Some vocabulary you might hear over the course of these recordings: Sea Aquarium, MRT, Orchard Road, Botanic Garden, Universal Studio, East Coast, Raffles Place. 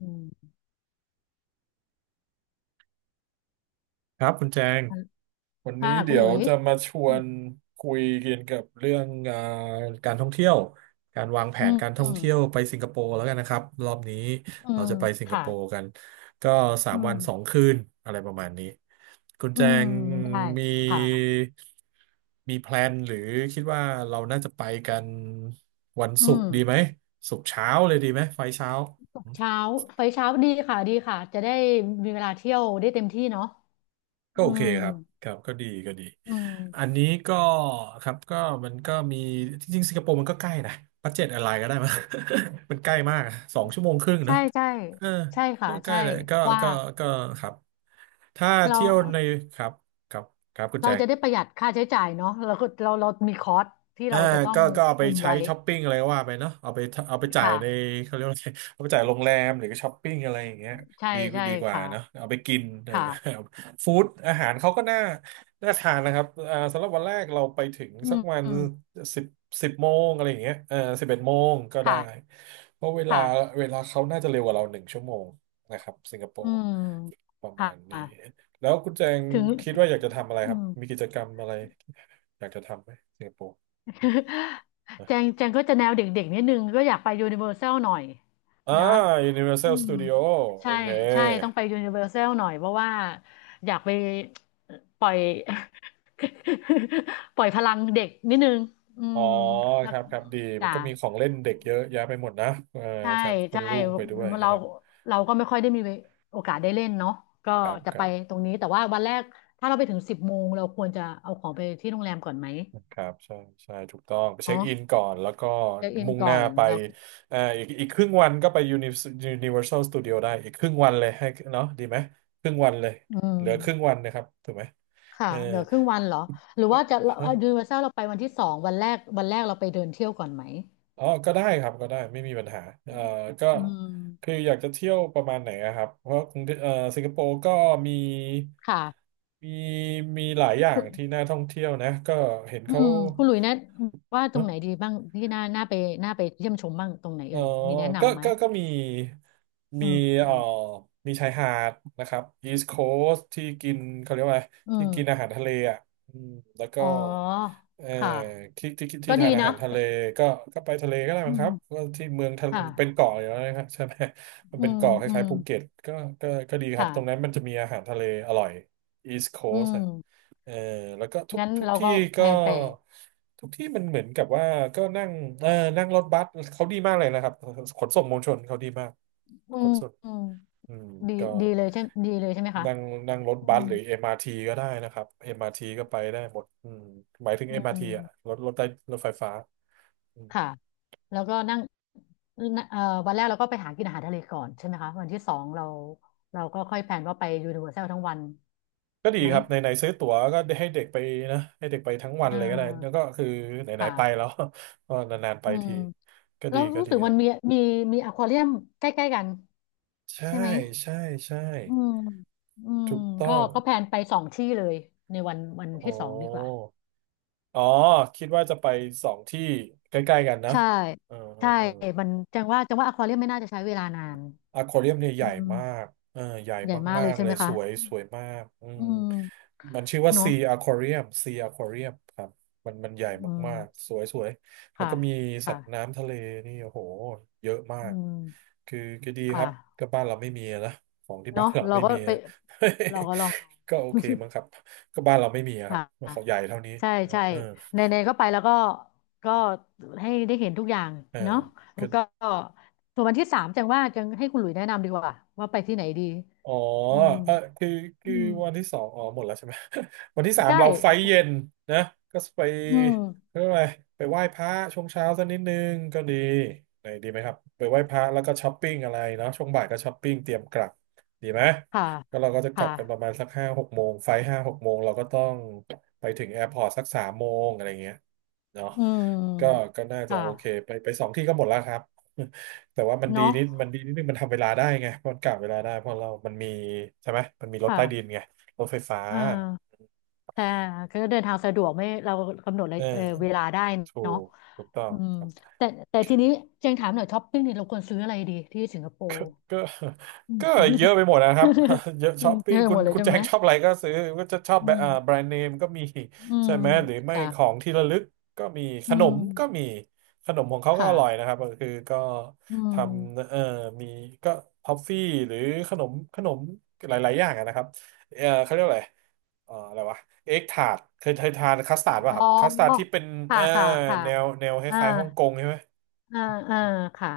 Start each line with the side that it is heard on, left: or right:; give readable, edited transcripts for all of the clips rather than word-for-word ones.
left: อืม
right: ครับคุณแจง
left: อัน
right: วันนี้
left: ค่ะคุ
right: เดี๋
left: ณห
right: ย
left: ลุ
right: ว
left: ย
right: จะมาชว
left: อืม
right: นคุยเกี่ยวกับเรื่องการท่องเที่ยวการวางแผ
left: อื
right: น
left: ม
right: การท่
left: อื
right: อง
left: ม
right: เที่ยวไปสิงคโปร์แล้วกันนะครับรอบนี้
left: อื
right: เรา
left: ม
right: จะไปสิงค
left: ค่ะ
right: โปร์กันก็สา
left: อื
right: มวันสอง
left: ม
right: คืนอะไรประมาณนี้คุณ
left: อื
right: แจ
left: ม
right: ง
left: ได้
right: มี
left: ค่ะ
right: มีแพลนหรือคิดว่าเราน่าจะไปกันวัน
left: อื
right: ศุก
left: ม
right: ร์ดีไหมศุกร์เช้าเลยดีไหมไฟล์เช้า
left: ตกเช้าไปเช้าดีค่ะดีค่ะจะได้มีเวลาเที่ยวได้เต็มที่เนาะ
right: ก็
left: อื
right: โอเค
left: ม
right: ครับครับก็ดีก็ดี
left: อืม
right: อันนี้ก็ครับก็มันก็มีจริงๆสิงคโปร์มันก็ใกล้นะบัดเจ็ตอะไรก็ได้มา มันใกล้มากอะสองชั่วโมงครึ่งเนาะ
left: ใช่ใช่
right: เออ
left: ใช่ค่ะ
right: ก็ใกล้
left: ใช่
right: เลย
left: เพราะว่า
right: ก็ก็ครับถ้า
left: เรา
right: เที่ยวในครับครับครับคุณแจ
left: เรา
right: ง
left: จะได้ประหยัดค่าใช้จ่ายเนาะเราก็เรามีคอร์สที่
right: อ่า
left: เราจะต้อง
right: ก็เอาไป
left: คุม
right: ใช้
left: ไว้
right: ช้อปปิ้งอะไรก็ว่าไปเนาะเอาไปเอาไปจ่ายใน
left: ค่ะ
right: เขาเรียกว่าอะไร เอาไปจ่ายโรงแรมหรือก็ช้อปปิ้งอะไรอย่างเงี้ย
left: ใช่
right: ดี
left: ใช่
right: ดีกว่าเนาะ
left: ค่ะ
right: เอาไปกินเออ
left: ค่ะ
right: ฟู้ดอาหารเขาก็น่าน่าทานนะครับอ่าสำหรับวันแรกเราไปถึง
left: อื
right: สัก
left: ม
right: วัน
left: อืม
right: สิบสิบโมงอะไรอย่างเงี้ยเออสิบเอ็ดโมงก็ได้
left: ค่ะ
right: เพราะเวลา
left: ค่ะ
right: เขาน่าจะเร็วกว่าเราหนึ่งชั่วโมงนะครับสิงคโป
left: อื
right: ร์
left: ม
right: ประ
left: ค่
right: มาณนี้
left: ะ
right: แล้วคุณแจง
left: ถึง
right: คิดว่าอยากจะทำอะไร
left: อื
right: ครับ
left: ม
right: มีกิจกรรมอะไรอยากจะทำไหมสิงคโปร์ อ
left: แจงแจงก็จะแนวเด็กๆนิดนึงก็อยากไปยูนิเวอร์แซลหน่อย
right: ่า
left: นะอื
right: Universal
left: ม
right: Studio โอ
left: ใช่
right: เค
left: ใช่ต้องไปยูนิเวอร์แซลหน่อยเพราะว่าอยากไปปล่อย ปล่อยพลังเด็กนิดนึงอื
right: อ๋อ
left: ม
right: ค
left: แล้ว
right: รับครับดี มัน
left: จ้ะ
right: ก็มีของเล่นเด็กเยอะแยะไปหมดนะเออ
left: ใช่
right: ครับคุ
left: ใช่
right: ณลูกไปด้วยนะ
left: เรา
right: ครับ
left: เราก็ไม่ค่อยได้มีโอกาสได้เล่นเนาะก็
right: ครับ
left: จะ
right: ค
left: ไป
right: รับ
left: ตรงนี้แต่ว่าวันแรกถ้าเราไปถึงสิบโมงเราควรจะเอาของไปที่โรงแรมก่อนไหม
right: ครับ ใช่ใช่ถูกต้องไปเช็ค
left: เนาะ
right: อินก่อนแล้วก็
left: เช็คอิน
right: มุ่งห
left: ก่อ
right: น้า
left: น
right: ไป
left: แล้ว
right: อีกครึ่งวันก็ไป Universal Studio ได้อีกครึ่งวันเลยให้เนาะดีไหมครึ่งวันเลย
left: อื
right: เหลือครึ่ง
left: ม
right: วันนะครับถูกไหม
left: ค่ะ
right: เออ
left: เหลือครึ่งวันเหรอหรือว่าจะยูนิเวอร์แซลเราไปวันที่สองวันแรกวันแรกเราไปเดินเที่ยวก่อนไหม
right: อ๋อก็ได้ครับก็ได้ไม่มีปัญหาก็
left: อื
right: คือ
left: ม
right: อยากจะเที่ยวประมาณไหนอะครับ เพราะกรุงเทพสิงคโปร์ก็มี
left: ค่ะ
right: มี มีหลายอย่า
left: คุ
right: ง
left: ณ
right: ที่น่าท่องเที่ยวนะ ก็เห็น
left: อื
right: เขา
left: มคุณหลุยแนะว่าตรงไหนดีบ้างที่น่าน่าไปน่าไปเยี่ยมชมบ้างตรงไหน
right: เออ
left: เอ่ยมีแนะ
right: ก็
left: นำไหม
right: มี
left: อื
right: มีเอ่อ
left: ม
right: มีชายหาดนะครับ East Coast ที่กินเขาเรียกว่าอะไร
left: อื
right: ที่กินอา
left: ม
right: หารทะเลอ่ะอืมแล้วก็
left: อ๋อ
right: เอ่อ
left: ค่ะ
right: ที่
left: ก็ดี
right: ทานอา
left: นะ
right: หารทะเลก็ก็ไปทะเลก็ได้
left: อื
right: มั้งครับ
left: ม
right: ก็ที่เมืองทะเป็น
left: ค่ะ
right: เกาะอยู่แล้วนะครับใช่ไหมมัน
left: อื
right: เป็น
left: ม
right: เกาะค
left: อื
right: ล้าย
left: ม
right: ๆภูเก็ตก็ก็ก็ดีครับ ตรงนั้น
left: ค่ะ
right: มันจะมีอาหารทะเลอร่อย East
left: อื
right: Coast
left: ม
right: เออแล้วก็ทุก
left: งั้น
right: ทุก
left: เรา
right: ที่
left: ก็แพ
right: ก็
left: ลนไป
right: ทุกที่มันเหมือนกับว่าก็นั่งเออนั่งรถบัสเขาดีมากเลยนะครับขนส่งมวลชนเขาดีมาก
left: อื
right: ข
left: ม
right: นส่ง
left: อืม
right: อืม
left: ดี
right: ก็
left: ดีเลยใช่ดีเลยใช่ไหมคะ
right: นั่งนั่งรถ
left: อื
right: บั
left: ม
right: สหรือ MRT ก็ได้นะครับ MRT ก็ไปได้หมดอืมหมายถึง
left: อื
right: MRT อมอาร์ที
left: ม
right: อ่ะรถใต้รถไฟฟ้าอืม
left: ค่ะ แล้วก็นั่งเอ่อวันแรกเราก็ไปหากินอาหารทะเลก่อนใช่ไหมคะ วันที่สองเราเราก็ค่อยแพลนว่าไปยูนิเวอร์แซลทั้งวัน
right: ก็ดี
left: ไหม
right: ครับไหนๆซื้อตั๋วก็ให้เด็กไปนะให้เด็กไปทั้งวั
left: เอ
right: นเลยก็ได้แล้ว
left: อ
right: ก็คือไหนๆไป
left: ค่ะ
right: แล้ว ก็นานๆไป
left: อืม
right: ทีก็
left: แล้
right: ดี
left: ว
right: ก็
left: รู้
right: ดี
left: สึก
right: ค
left: มั
right: รั
left: นมี
right: บ
left: มีมีอควาเรียมใกล้ๆกัน
right: ใช่
left: ใช่ไหม
right: ใช่ใช่
left: อืมอืม
right: ถูกต้อ
left: ก็
right: ง
left: ก็แพลนไปสองที่เลยในวันวัน
right: อ๋อ
left: ที่สองดีกว่า
right: อ๋อคิดว่าจะไปสองที่ใกล้ๆกันนะ
left: ใช่
right: เออเออ
left: ใช่
right: เออ
left: มันจังว่าจังว่าอควาเรียมไม่น่าจะใช้เวลานาน
right: อควาเรียมเนี่ยให
left: อื
right: ญ่
left: ม
right: มากเออใหญ่
left: ใหญ่มาก
right: มา
left: เลย
right: กๆ
left: ใช่
right: เล
left: ไห
right: ย
left: ม
right: ส
left: คะ
right: วยสวยมากอืม
left: อืม
right: มันชื่อว่า
left: เนอะ
right: ซีอคว u เรียมซีอควาเรียมครับมันใหญ่
left: อื
right: มากๆ
left: ม
right: สวยสวยแล้ว
left: ค่ะ
right: ก็มีสัตว์
left: ค่ะ
right: น้ำทะเลนี่โอ้โหเยอะมา
left: อื
right: ก
left: ม
right: คือก็ดีครับ
left: ค่ะ
right: ก็บ้านเราไม่มีอะนะของที่บ้า
left: เนาะ
right: นเรา
left: เรา
right: ไม่
left: ก็
right: มี
left: ไป เราก็ลอง
right: ก็โอ
left: ดู
right: เคมั้งครับก็บ้านเราไม่มีอะ ครั
left: ค่
right: บ
left: ะ
right: เขาใหญ่เท่านี้
left: ใช่ใช่
right: เออ
left: ในในก็ไปแล้วก็ก็ให้ได้เห็นทุกอย่าง
right: เออ
left: เนาะแล้
right: ก็
left: วก็ส่วนวันที่สามจังว่าจังให้คุณหลุยแนะนำดีกว่าว่าไปที่ไหนดี
right: อ๋อ
left: อืม
right: เออคือ
left: อื
right: คือ
left: ม
right: วันที่สองอ๋อหมดแล้วใช่ไหม วันที่สาม
left: ใช่
right: เราไฟเย็นนะก็ไป
left: อืม
right: เรื่องอะไรไปไหว้พระช่วงเช้าสักนิดนึงก็ดีไหนดีไหมครับไปไหว้พระแล้วก็ช้อปปิ้งอะไรเนาะช่วงบ่ายก็ช้อปปิ้งเตรียมกลับดีไหม
left: ค่ะ
right: ก็เราก็จะกลั
left: ค่ะ
right: บกันประมาณสักห้าหกโมงไฟห้าหกโมงเราก็ต้องไปถึงแอร์พอร์ตสักสามโมงอะไรเงี้ยเนาะ
left: อื
right: ก็
left: ม
right: ก็น่า
left: ค
right: จะโอเค
left: ่ะ
right: ไปไปสองที่ก็หมดแล้วครับ แต่ว่า
left: เนาะ
right: มันดีนิดนึงมันทำเวลาได้ไง เพราะมันกะเวลาได้เพราะเรามันมีใช่ไหม มันมีรถ
left: ค่ะ
right: ใต้ดินไงรถไฟฟ้า
left: อ่า ใช่ก็เดินทางสะดวกไม่เรากำหนดเล
right: เ
left: ยเออเว
right: ออ
left: ลาได้
right: ถู
left: เนาะ
right: กถูกต้อง
left: อืม
right: ครับ
left: แต่
right: โอ
left: แต่
right: เค
left: ทีนี้เจงถามหน่อยช้อปปิ้งนี่เราควรซื้ออะไรดีที่สิงคโป
right: ก็
left: ร์
right: ก็
left: อืม
right: ก็
left: อ
right: เยอะไปหมดนะค
left: ืม
right: รับ เยอะช้อป
left: เธ
right: ปิ้ง
left: อ
right: คุ
left: หม
right: ณ
left: ดเลยใช่
right: แจ
left: ไหม
right: งชอบอะไรก็ซื้อก็จะชอบ
left: อื
right: แบ
left: ม
right: รนด์เนมก็มี
left: อื
right: ใช่
left: ม
right: ไหมหรือไม่ขอ
left: ค่ะ
right: งที่ระลึกก็มีข
left: อื
right: นมก็มี
left: ม
right: ขนมของเขาก็
left: ค่ะ
right: อร่อยนะครับก็คือก็
left: อื
right: ทำ
left: ม
right: มีก็ทอฟฟี่หรือขนมหลายๆอย่างอะนะครับเขาเรียกอะไรอะไรวะเอ็กทาร์ตเคยทานคัสตาร์ดป่ะ
left: อ๋
right: ครั
left: อ
right: บคัสตาร์ดที่เป็น
left: ค่ะ
right: เอ่อ
left: ค่ะค่ะ
right: แนวค
left: อ่า
right: ล้ายๆฮ่องกงใช่ไหม
left: อ่าอ่าค่ะ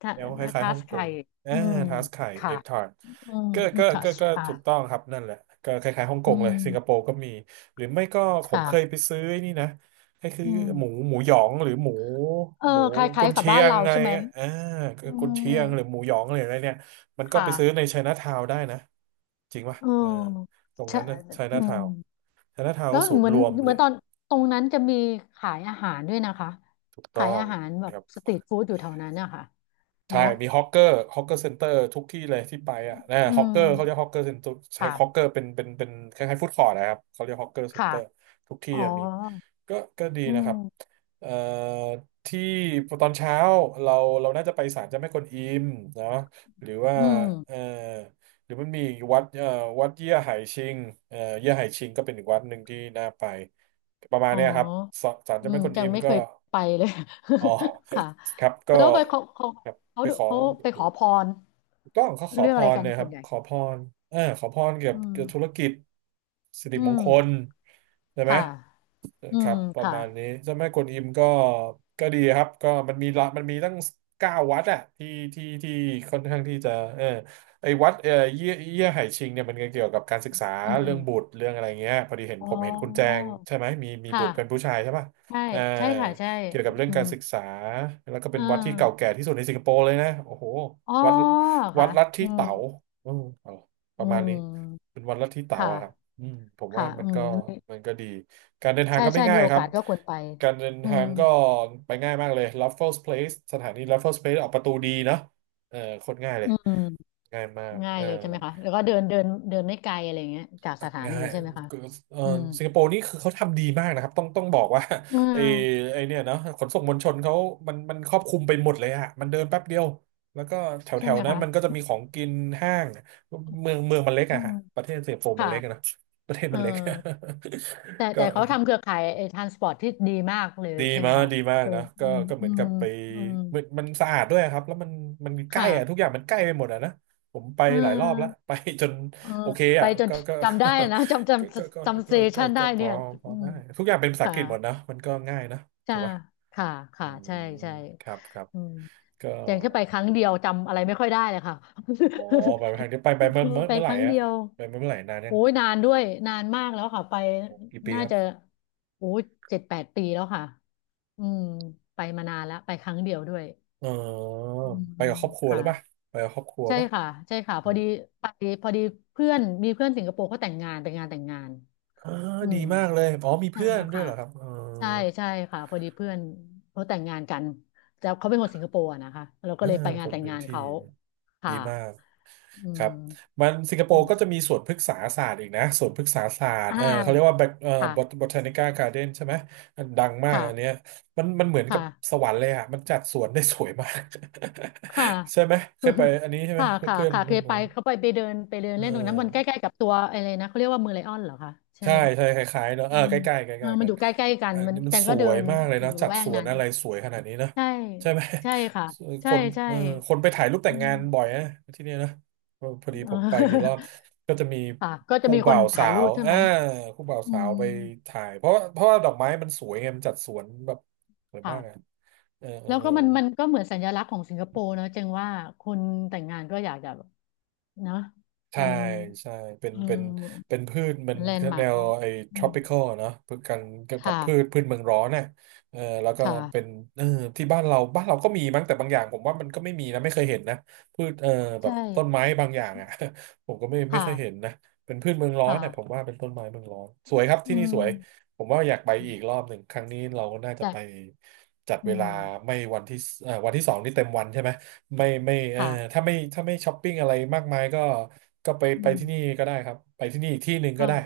left: ทั
right: แนวคล้าย
left: ทั
right: ๆฮ่อ
left: ส
right: งก
left: ไท
right: ง
left: ย
right: อ่า
left: อืม
right: ทาสไข่เอ็
left: ค่ะ
right: กทาร์
left: อืมอีทัส
right: ก็
left: ค่ะ
right: ถูกต้องครับนั่นแหละก็คล้ายๆฮ่องก
left: อื
right: งเลยสิงคโป
left: ม
right: ร์ก็มีหรือไม่ก็ผม
left: ค่ะ
right: เคยไปซื้อไอ้นี่นะก็คือ
left: อื
right: หมู
left: ม
right: หยองหรือ
left: เออ
right: หมู
left: คล้า
right: กุ
left: ย
right: น
left: ๆกับ
right: เชี
left: บ้า
right: ย
left: น
right: ง
left: เรา
right: อะไร
left: ใช่ไหม
right: เงี้ยอ่า
left: อื
right: กุนเชี
left: ม
right: ยงหรือหมูหยองหรืออะไรเนี่ยมันก็ไป
left: ค่ะ
right: ซื้อในไชน่าทาวน์ได้นะจริงป่ะ
left: เอ
right: อ่า
left: อ
right: ตรง
left: ใช่
right: นั้นนะไช
left: อื
right: น่าทา
left: ม
right: วน์ไชน่าทาวน์
left: แล้ว
right: ก็ศูน
left: เห
right: ย์
left: มือน
right: รวม
left: เห
right: เล
left: มือน
right: ย
left: ตอนตรงนั้นจะมีขายอาหารด้วยนะคะ
right: ถูกต้
left: ขา
right: อ
left: ย
right: ง
left: อาหารแบบสตรีทฟู้ดอยู่แถวนั้นนะคะ
right: ใช่
left: เนาะ
right: มีฮอกเกอร์ฮอกเกอร์เซ็นเตอร์ทุกที่เลยที่ไปอ่ะนะ
left: อื
right: ฮอกเกอร์เขาเรียก
left: ม
right: ฮอกเกอร์เซ็นเตอร์ใช้ฮอกเก
left: ค่ะ
right: อร์เป็นคล้ายๆฟู้ดคอร์ทนะครับเขาเรียกฮอกเกอร์เซ็น
left: ค่ะ
right: เตอร์ทุกที่
left: อ๋อ
right: อะมีก็ดี
left: อื
right: นะครั
left: ม
right: บเอ่อที่ตอนเช้าเราน่าจะไปศาลเจ้าแม่กวนอิมเนาะหรือว่า
left: อืม
right: เอ่อหรือมันมีอีกวัดวัดเยี่ยไห่ชิงเยี่ยไห่ชิงก็เป็นอีกวัดหนึ่งที่น่าไปประมาณ
left: อ๋อ
right: เนี้ยครับศาล
left: อื
right: เจ้าแม่
left: ม
right: กวน
left: ยั
right: อิ
left: ง
right: ม
left: ไม่
right: ก็
left: เคยไปเลย
right: อ๋อ
left: ค่ะ
right: ครับก็
left: แล้วไปเขาเขา
right: ครับ
left: เขา
right: ไปขอ
left: เขา
right: เก็
left: ไป
right: บ
left: ข
right: ดู
left: อพร
right: กต้องเขาขอ
left: เรื่อ
right: พ
left: งอะไร
right: ร
left: กัน
right: เลยค
left: ส่
right: รั
left: ว
right: บ
left: นใหญ่
right: ขอพรเออขอพรเกี่ยว
left: อื
right: กับธุร
left: ม
right: กิจสิริ
left: อื
right: มงคล
left: ม
right: ใช่ไหม
left: ค่ะ
right: นะ
left: อื
right: ครั
left: ม
right: บประ
left: ค่ะ
right: มาณนี้เจ้าแม่กวนอิมก็ก็ดีครับก็มันมีละมันมีตั้งเก้าวัดอะที่ที่ที่ค่อนข้างที่จะเออไอ้วัดเออเยี่ยไห่ชิงเนี่ยมันก็เกี่ยวกับการศึกษา
left: อื
right: เรื่องบุ
left: ม
right: ตรเรื่องอะไรเงี้ยพอดีเห็น
left: อ๋
right: ผมเห็นคุณแจ
left: อ
right: งใช่ไหมมีบุ
left: ค่ะ
right: ตรเป็นผู้ชายใช่ป่ะ
left: ใช่
right: เออ
left: ใช่ค่ะใช่
right: เกี่ยวกับเรื่อง
left: อื
right: กา
left: ม
right: รศึกษาแล้วก็เป็
left: อ่
right: นวัดที่เก่าแก่
left: า
right: ที่สุดในสิงคโปร์เลยนะโอ้โห
left: อ๋อ
right: วัดวัด
left: ค่ะ
right: ลัทธิ
left: อืม
right: เต๋าอืมเอาป
left: อื
right: ระมาณนี้
left: ม
right: เป็นวัดลัทธิ
left: ค
right: เต๋าอะครับ
left: ่ะ
right: อืมผมว่า
left: ค่ะ
right: มั
left: อื
right: นก็
left: ม
right: มันก็ดี การเดินทาง
left: ใช่
right: ก็ไม่
left: ใช่
right: ง่า
left: มี
right: ย
left: โอ
right: ครั
left: กา
right: บ
left: สก็ควรไป
right: การเดิน
left: อื
right: ทา
left: ม
right: งก็ไปง่ายมากเลย Raffles Place สถานี Raffles Place ออกประตูดีเนาะเออโคตรง่ายเลย
left: อืม
right: ง่ายมาก
left: ง่า
right: เอ
left: ย
right: อ
left: เลยใช่ไหมคะแล้วก็เดินเดินเดินไม่ไกลอะไรอย่างเงี้ยจากสถา
right: ง่า
left: นี
right: ย
left: ใช่ไหมคะ
right: เออ
left: อืม
right: สิงคโปร์นี่คือเขาทำดีมากนะครับต้องบอกว่า
left: อ่
right: ไอ้
left: า
right: เนี่ยเนาะขนส่งมวลชนเขามันครอบคลุมไปหมดเลยอะมันเดินแป๊บเดียวแล้วก็แถวแถ
left: ใช่
right: ว
left: ไหม
right: นั้น
left: คะ
right: มันก็จะมีของกินห้างเมืองมันเล็ก
left: อื
right: อะ
left: ม
right: ฮะประเทศสิงคโปร์มันเล็กอะนะ
left: ค่ะ
right: ประเทศ
left: เอ
right: มั
left: อ
right: นเล็ก
left: แต่
right: ก็
left: แต่เขาทำเครือข่ายไอ้ทรานสปอร์ตที่ดีมากเลย
right: ดี
left: ใช่ไหม
right: มาก
left: คะเออ
right: นะ
left: อื
right: ก็
left: ม
right: ก็เห
left: อื
right: มือน
left: ม
right: กับไป
left: อืม
right: มันสะอาดด้วยครับแล้วมันมันใกล้อะทุก
left: ค่ะ
right: อย่างมันใกล้ไปหมดอะนะผมไป
left: เ
right: หลายรอบแล้ว
left: ออ
right: ไปจน
left: เออ
right: โอเค
left: ไป
right: อะ
left: จนจำได้นะจำจ
right: ก็ก็ก็
left: ำจำเซชันได้
right: ก็พ
left: เนี่
right: อ
left: ยอืม
right: ได้ทุกอย่างเป็นภาษาอั
left: ค่ะ
right: งกฤษหมดนะมันก็ง่ายนะ
left: ใช่
right: ถูกป่ะ
left: ค่ะ
right: อื
left: ค่ะ
right: ม
left: ใช่ใช่
right: ครับ
left: อืม
right: ก็
left: แต่แค่ไปครั้งเดียวจำอะไรไม่ค่อยได้เลยค่ะ
right: อ๋อไปทางนี้ไปไป
left: อืมไป
right: เมื่อ
left: ค
right: ไหร่
left: รั้ง
right: อะ
left: เดียว
right: ไปเมื่อไหร่นานยั
left: โอ้
right: ง
left: ยนานด้วยนานมากแล้วค่ะไป
right: กี่ปี
left: น่า
right: ครั
left: จะ
right: บ
left: โอ้ยเจ็ดแปดปีแล้วค่ะอืมไปมานานแล้วไปครั้งเดียวด้วย
right: เออ
left: อื
right: ไปกับ
left: ม
right: ครอบครัวหรื
left: ค่ะ
right: อป่ะไปกับครอบครัว
left: ใช่
right: ป่ะ
left: ค่ะใช่ค่ะพ
right: อื
left: อ
right: ม
left: ดีไปพอดีเพื่อนมีเพื่อนสิงคโปร์เขาแต่งงานไปนงานแต่งงาน
right: อ่า
left: อื
right: ดี
left: ม
right: มากเลยอ๋อมี
left: อ่า
right: เพื่อนด้วย
left: ค่ะ
right: เหรอครับเออ
left: ใช่ใช่ค่ะพอดีเพื่อนเขาแต่งงานกันแต่เขาเป็นคนสิงคโปร์อะนะคะเราก็
right: อ่า
left: เลยไป
right: ค
left: งาน
right: น
left: แต่ง
right: พื้น
left: งาน
right: ที่
left: เขา
right: ดี
left: ค่ะ
right: มาก
left: อื
right: ครั
left: ม
right: บมันสิงคโป
left: อื
right: ร์
left: ม
right: ก็จะมีสวนพฤกษาศาสตร์อีกนะสวนพฤกษาศาสตร์
left: อ่า
right: เออเขาเรียกว่า bot-
left: ค่ะ
right: บอทานิก้าการ์เด้นใช่ไหมมันดังมากอันเนี้
left: ค่ะ
right: ยมันเหมือนกับ
left: ค่ะ
right: สวรรค์เลยอะมันจัดสวนได้สวยมาก
left: ค่ะ
right: ใช่ไหมเคยไป อันนี้ใช่ไหม
left: ค่ะค่ะ
right: เพื่อน
left: ค่ะเคยไปเขาไปไปเดินไปเดิน
right: เอ
left: เล่นตรงนั้น
right: อ
left: มันใกล้ๆกับตัวอะไรนะเขาเรียกว่าเมืองไลออนเหรอคะใช่
right: ใช่
left: ไหม
right: ใช่คล้ายๆเนอะ
left: อื
right: เออ
left: ม
right: ใกล้ๆใก
left: เออ
right: ล้ๆ
left: มัน
right: กั
left: อ
right: น
left: ยู่ใกล้ๆกัน
right: อัน
left: มัน
right: นี้มั
left: แจ
right: น
left: ง
right: ส
left: ก็เดิ
right: วย
left: น
right: มากเลย
left: อ
right: นะ
left: ยู่
right: จั
left: ละ
right: ด
left: แว
right: ส
left: ก
right: วน
left: นั้น
right: อะไรสวยขนาดนี้นะ
left: ใช่
right: ใช่ไหม
left: ใช่ค่ะ
right: ค
left: ใช่
right: น
left: ใช่
right: เออคนไปถ่ายรูปแต่
left: อื
right: งงา
left: ม
right: นบ่อยนะที่เนี่ยนะเออพอดี
left: เออ
right: ผมไปกี่รอบก็จะมี
left: ค่ะก็จะ
right: คู่
left: มีค
right: บ่า
left: น
right: วสา
left: ถ่ายรู
right: ว
left: ปใช่
right: อ่า
left: ไหม
right: คู่บ่าว
left: อื
right: สาว
left: ม
right: ไปถ่ายเพราะว่าดอกไม้มันสวยไงมันจัดสวนแบบสวยมากอ่ะ
left: ค่ะแล้ว
right: เออ
left: ก็มันมันก็เหมือนสัญลักษณ์ของสิงคโปร์เนอะจจงว่าคนแต่งงานก็อยากจะแบบเนอะ
right: ใช่
left: มัน
right: ใช่เป็น
left: อืม
right: พืชมัน
left: มันแลนด์มา
right: แน
left: ร์ก
right: ว
left: ของ
right: ไอ้
left: อืม
right: tropical อะเนาะพืชกันแบบ
left: ค่ะ
right: พืชเมืองร้อนน่ะเออแล้วก็
left: ค่ะ
right: เป็นเออที่บ้านเราก็มีมั้งแต่บางอย่างผมว่ามันก็ไม่มีนะไม่เคยเห็นนะพืชเออแบ
left: ใช่
right: บต้นไม้บางอย่างอ่ะ ผมก็ไม่
left: ค่ะ
right: เคยเห็นนะเป็นพืชเมืองร้อน
left: ค่ะ
right: น่ะผมว่าเป็นต้นไม้เมืองร้อนสวยครับ
left: อื
right: ที่นี่สวย
left: ม
right: ผมว่าอยากไปอีกรอบหนึ่งครั้งนี้เราน่าจะ
left: แต่
right: ไปจัด
left: อื
right: เว
left: ม
right: ลาไม่วันที่สเอ่อวันที่สองนี่เต็มวันใช่ไหม ไม่ไม่เออ
left: ค่ะ
right: ถ้าไม่ถ้าไม่ช้อปปิ้งอะไรมากมายก็ก็ไป
left: อื
right: ไป
left: ม
right: ที่นี่ก็ได้ครับไปที่นี่อีกที่หนึ่งก็
left: ก็
right: ได้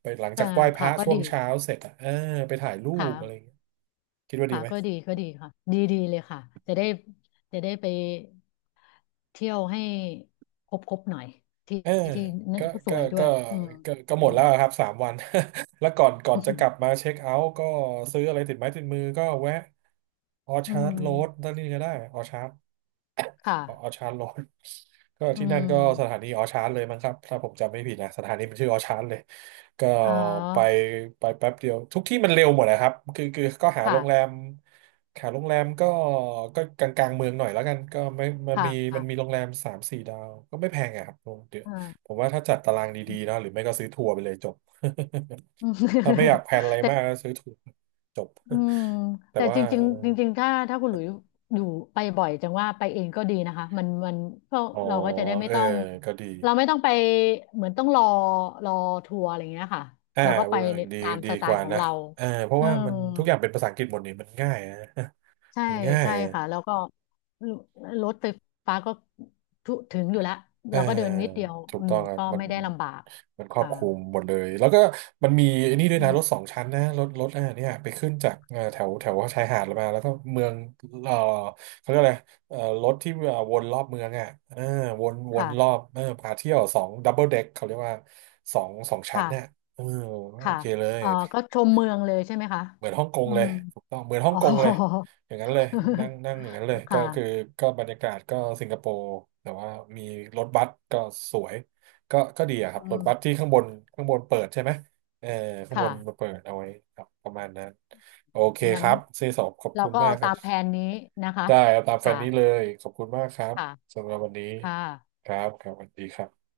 right: ไปหลังจา
left: อ่า
right: กไหว้พ
left: ค่ะ
right: ระ
left: ก็
right: ช่ว
left: ดี
right: งเช้าเสร็จอ่ะเออไปถ่ายรู
left: ค่ะ
right: ปอะไรอย่างเงี้ยคิดว่าดี
left: ค่ะ
right: ไหม
left: ก็ดีก็ดีค่ะ ดีดีเลยค่ะจะได้จะได้ไปเที่ยวให้ครบครบหน่อยที่
right: เออ
left: ที่นั่น
right: ก็
left: ก็ส
right: ก็
left: วยด้ว
right: ก็
left: ยอืม
right: ก็ก็ห
left: อื
right: มด
left: ม
right: แล้วครับสามวัน แล้วก่อนจะกลั บมาเช็คเอาท์ก็ซื้ออะไรติดไม้ติดมือก็แวะออ
left: อื
right: ชาร์ดโรด
left: ม
right: นั่นนี่ก็ได้ออชาร์ด
left: ค่ะ
right: อ๋อออชาร์จอน ก็
left: อื
right: ที่นั่น
left: ม
right: ก็สถานีออชาร์เลยมั้งครับถ้าผมจำไม่ผิดนะสถานีมันชื่อออชาร์เลยก็
left: อ๋อ
right: ไปไปแป๊บเดียวทุกที่มันเร็วหมดนะครับคือก็หาโร
left: ค่ะ
right: งแรมหาโรงแรมก็ก็กลางเมืองหน่อยแล้วกันก็ไม่มัน
left: ค่ะ
right: มี
left: อ
right: มันมีโรงแรมสามสี่ดาวก็ไม่แพงอะครับโรงเดียว
left: ่า
right: ผมว่าถ้าจัดตาราง
left: อื
right: ดีๆนะ
left: ม
right: หรือไม่ก็ซื้อทัวร์ไปเลยจบ ถ้าไม่อยาก แพลนอะไร
left: แต่
right: มากก็ซื้อทัวร์จบ
left: อืม
right: แต่
left: แต่
right: ว่า
left: จริงๆจริงๆถ้าถ้าคุณหลุยอยู่ไปบ่อยจังว่าไปเองก็ดีนะคะมันมันก็
right: อ๋อ
left: เราก็จะได้ไม่
right: เออ
left: ต้อง
right: ก็ดี
left: เราไม่ต้องไปเหมือนต้องรอรอทัวร์อะไรอย่างเงี้ยค่ะ
right: อ่า
left: เราก็ไป
right: เวิร์ก
left: ใน
right: ดี
left: ตาม
right: ดี
left: สไต
right: ก
left: ล์
right: ว่า
left: ของ
right: นะ
left: เรา
right: เออเพราะ
left: เออ
right: ว่ามันทุกอย่างเป็นภาษาอังกฤษหมดนี่มันง่ายนะ
left: ใช่
right: มันง่าย
left: ใช่ค่ะแล้วก็รถไฟฟ้าก็ทุถึงอยู่แล้ว
right: เออ
left: เราก็เดินนิดเดียว
right: ถูก
left: อื
right: ต้
left: ม
right: องครับ
left: ก็
right: มัน
left: ไม่ได้ลำบาก
right: มันครอบ
left: ค่ะ
right: คลุมหมดเลยแล้วก็มันมีไอ้นี่ด้วย
left: อื
right: นะรถ
left: ม
right: สองชั้นนะรถอ่าเนี่ยไปขึ้นจากแถวแถวชายหาดมาแล้วก็เมืองเออเขาเรียกอะไรรถที่วนรอบเมืองอ่ะเออวนรอ
left: ค่ะ
right: บเออพาเที่ยวสองดับเบิลเด็กเขาเรียกว่าสองชั้น
left: ค่ะ
right: เนี่ยเออโอ
left: ค่ะ
right: เคเลย
left: เอ่อก็ชมเมืองเลยใช่ไหมคะ
right: เหมือนฮ่องกง
left: อื
right: เล
left: ม
right: ยถูกต้องเหมือนฮ่อ
left: อ๋
right: ง
left: อ
right: กงเลยอย่างนั้นเลยนั่งนั่งอย่างนั้นเลย
left: ค
right: ก็คือ
left: ่ะ
right: ก็บรรยากาศก็สิงคโปร์แต่ว่ามีรถบัสก็สวยก็ก็ดีอะครั
left: อื
right: บรถบัสที่
left: ม
right: ข้างบนข้างบนเปิดใช่ไหมเออข้างบ
left: ค่ะ
right: นมาเปิดเอาไว้ครับประมาณนั้นโอเค
left: งั้
right: ค
left: น
right: รับเซสอบขอบ
left: เรา
right: คุณ
left: ก็
right: มา
left: เอา
right: กครั
left: ตา
right: บ
left: มแผนนี้นะคะ
right: ได้เอาตามแฟ
left: ค่ะ
right: นนี้เลยขอบคุณมากครับ
left: ค่ะ
right: สำหรับวันนี้
left: ค่ะ
right: ครับครับสวัสดีครับ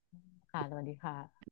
left: ค่ะสวัสดีค่ะ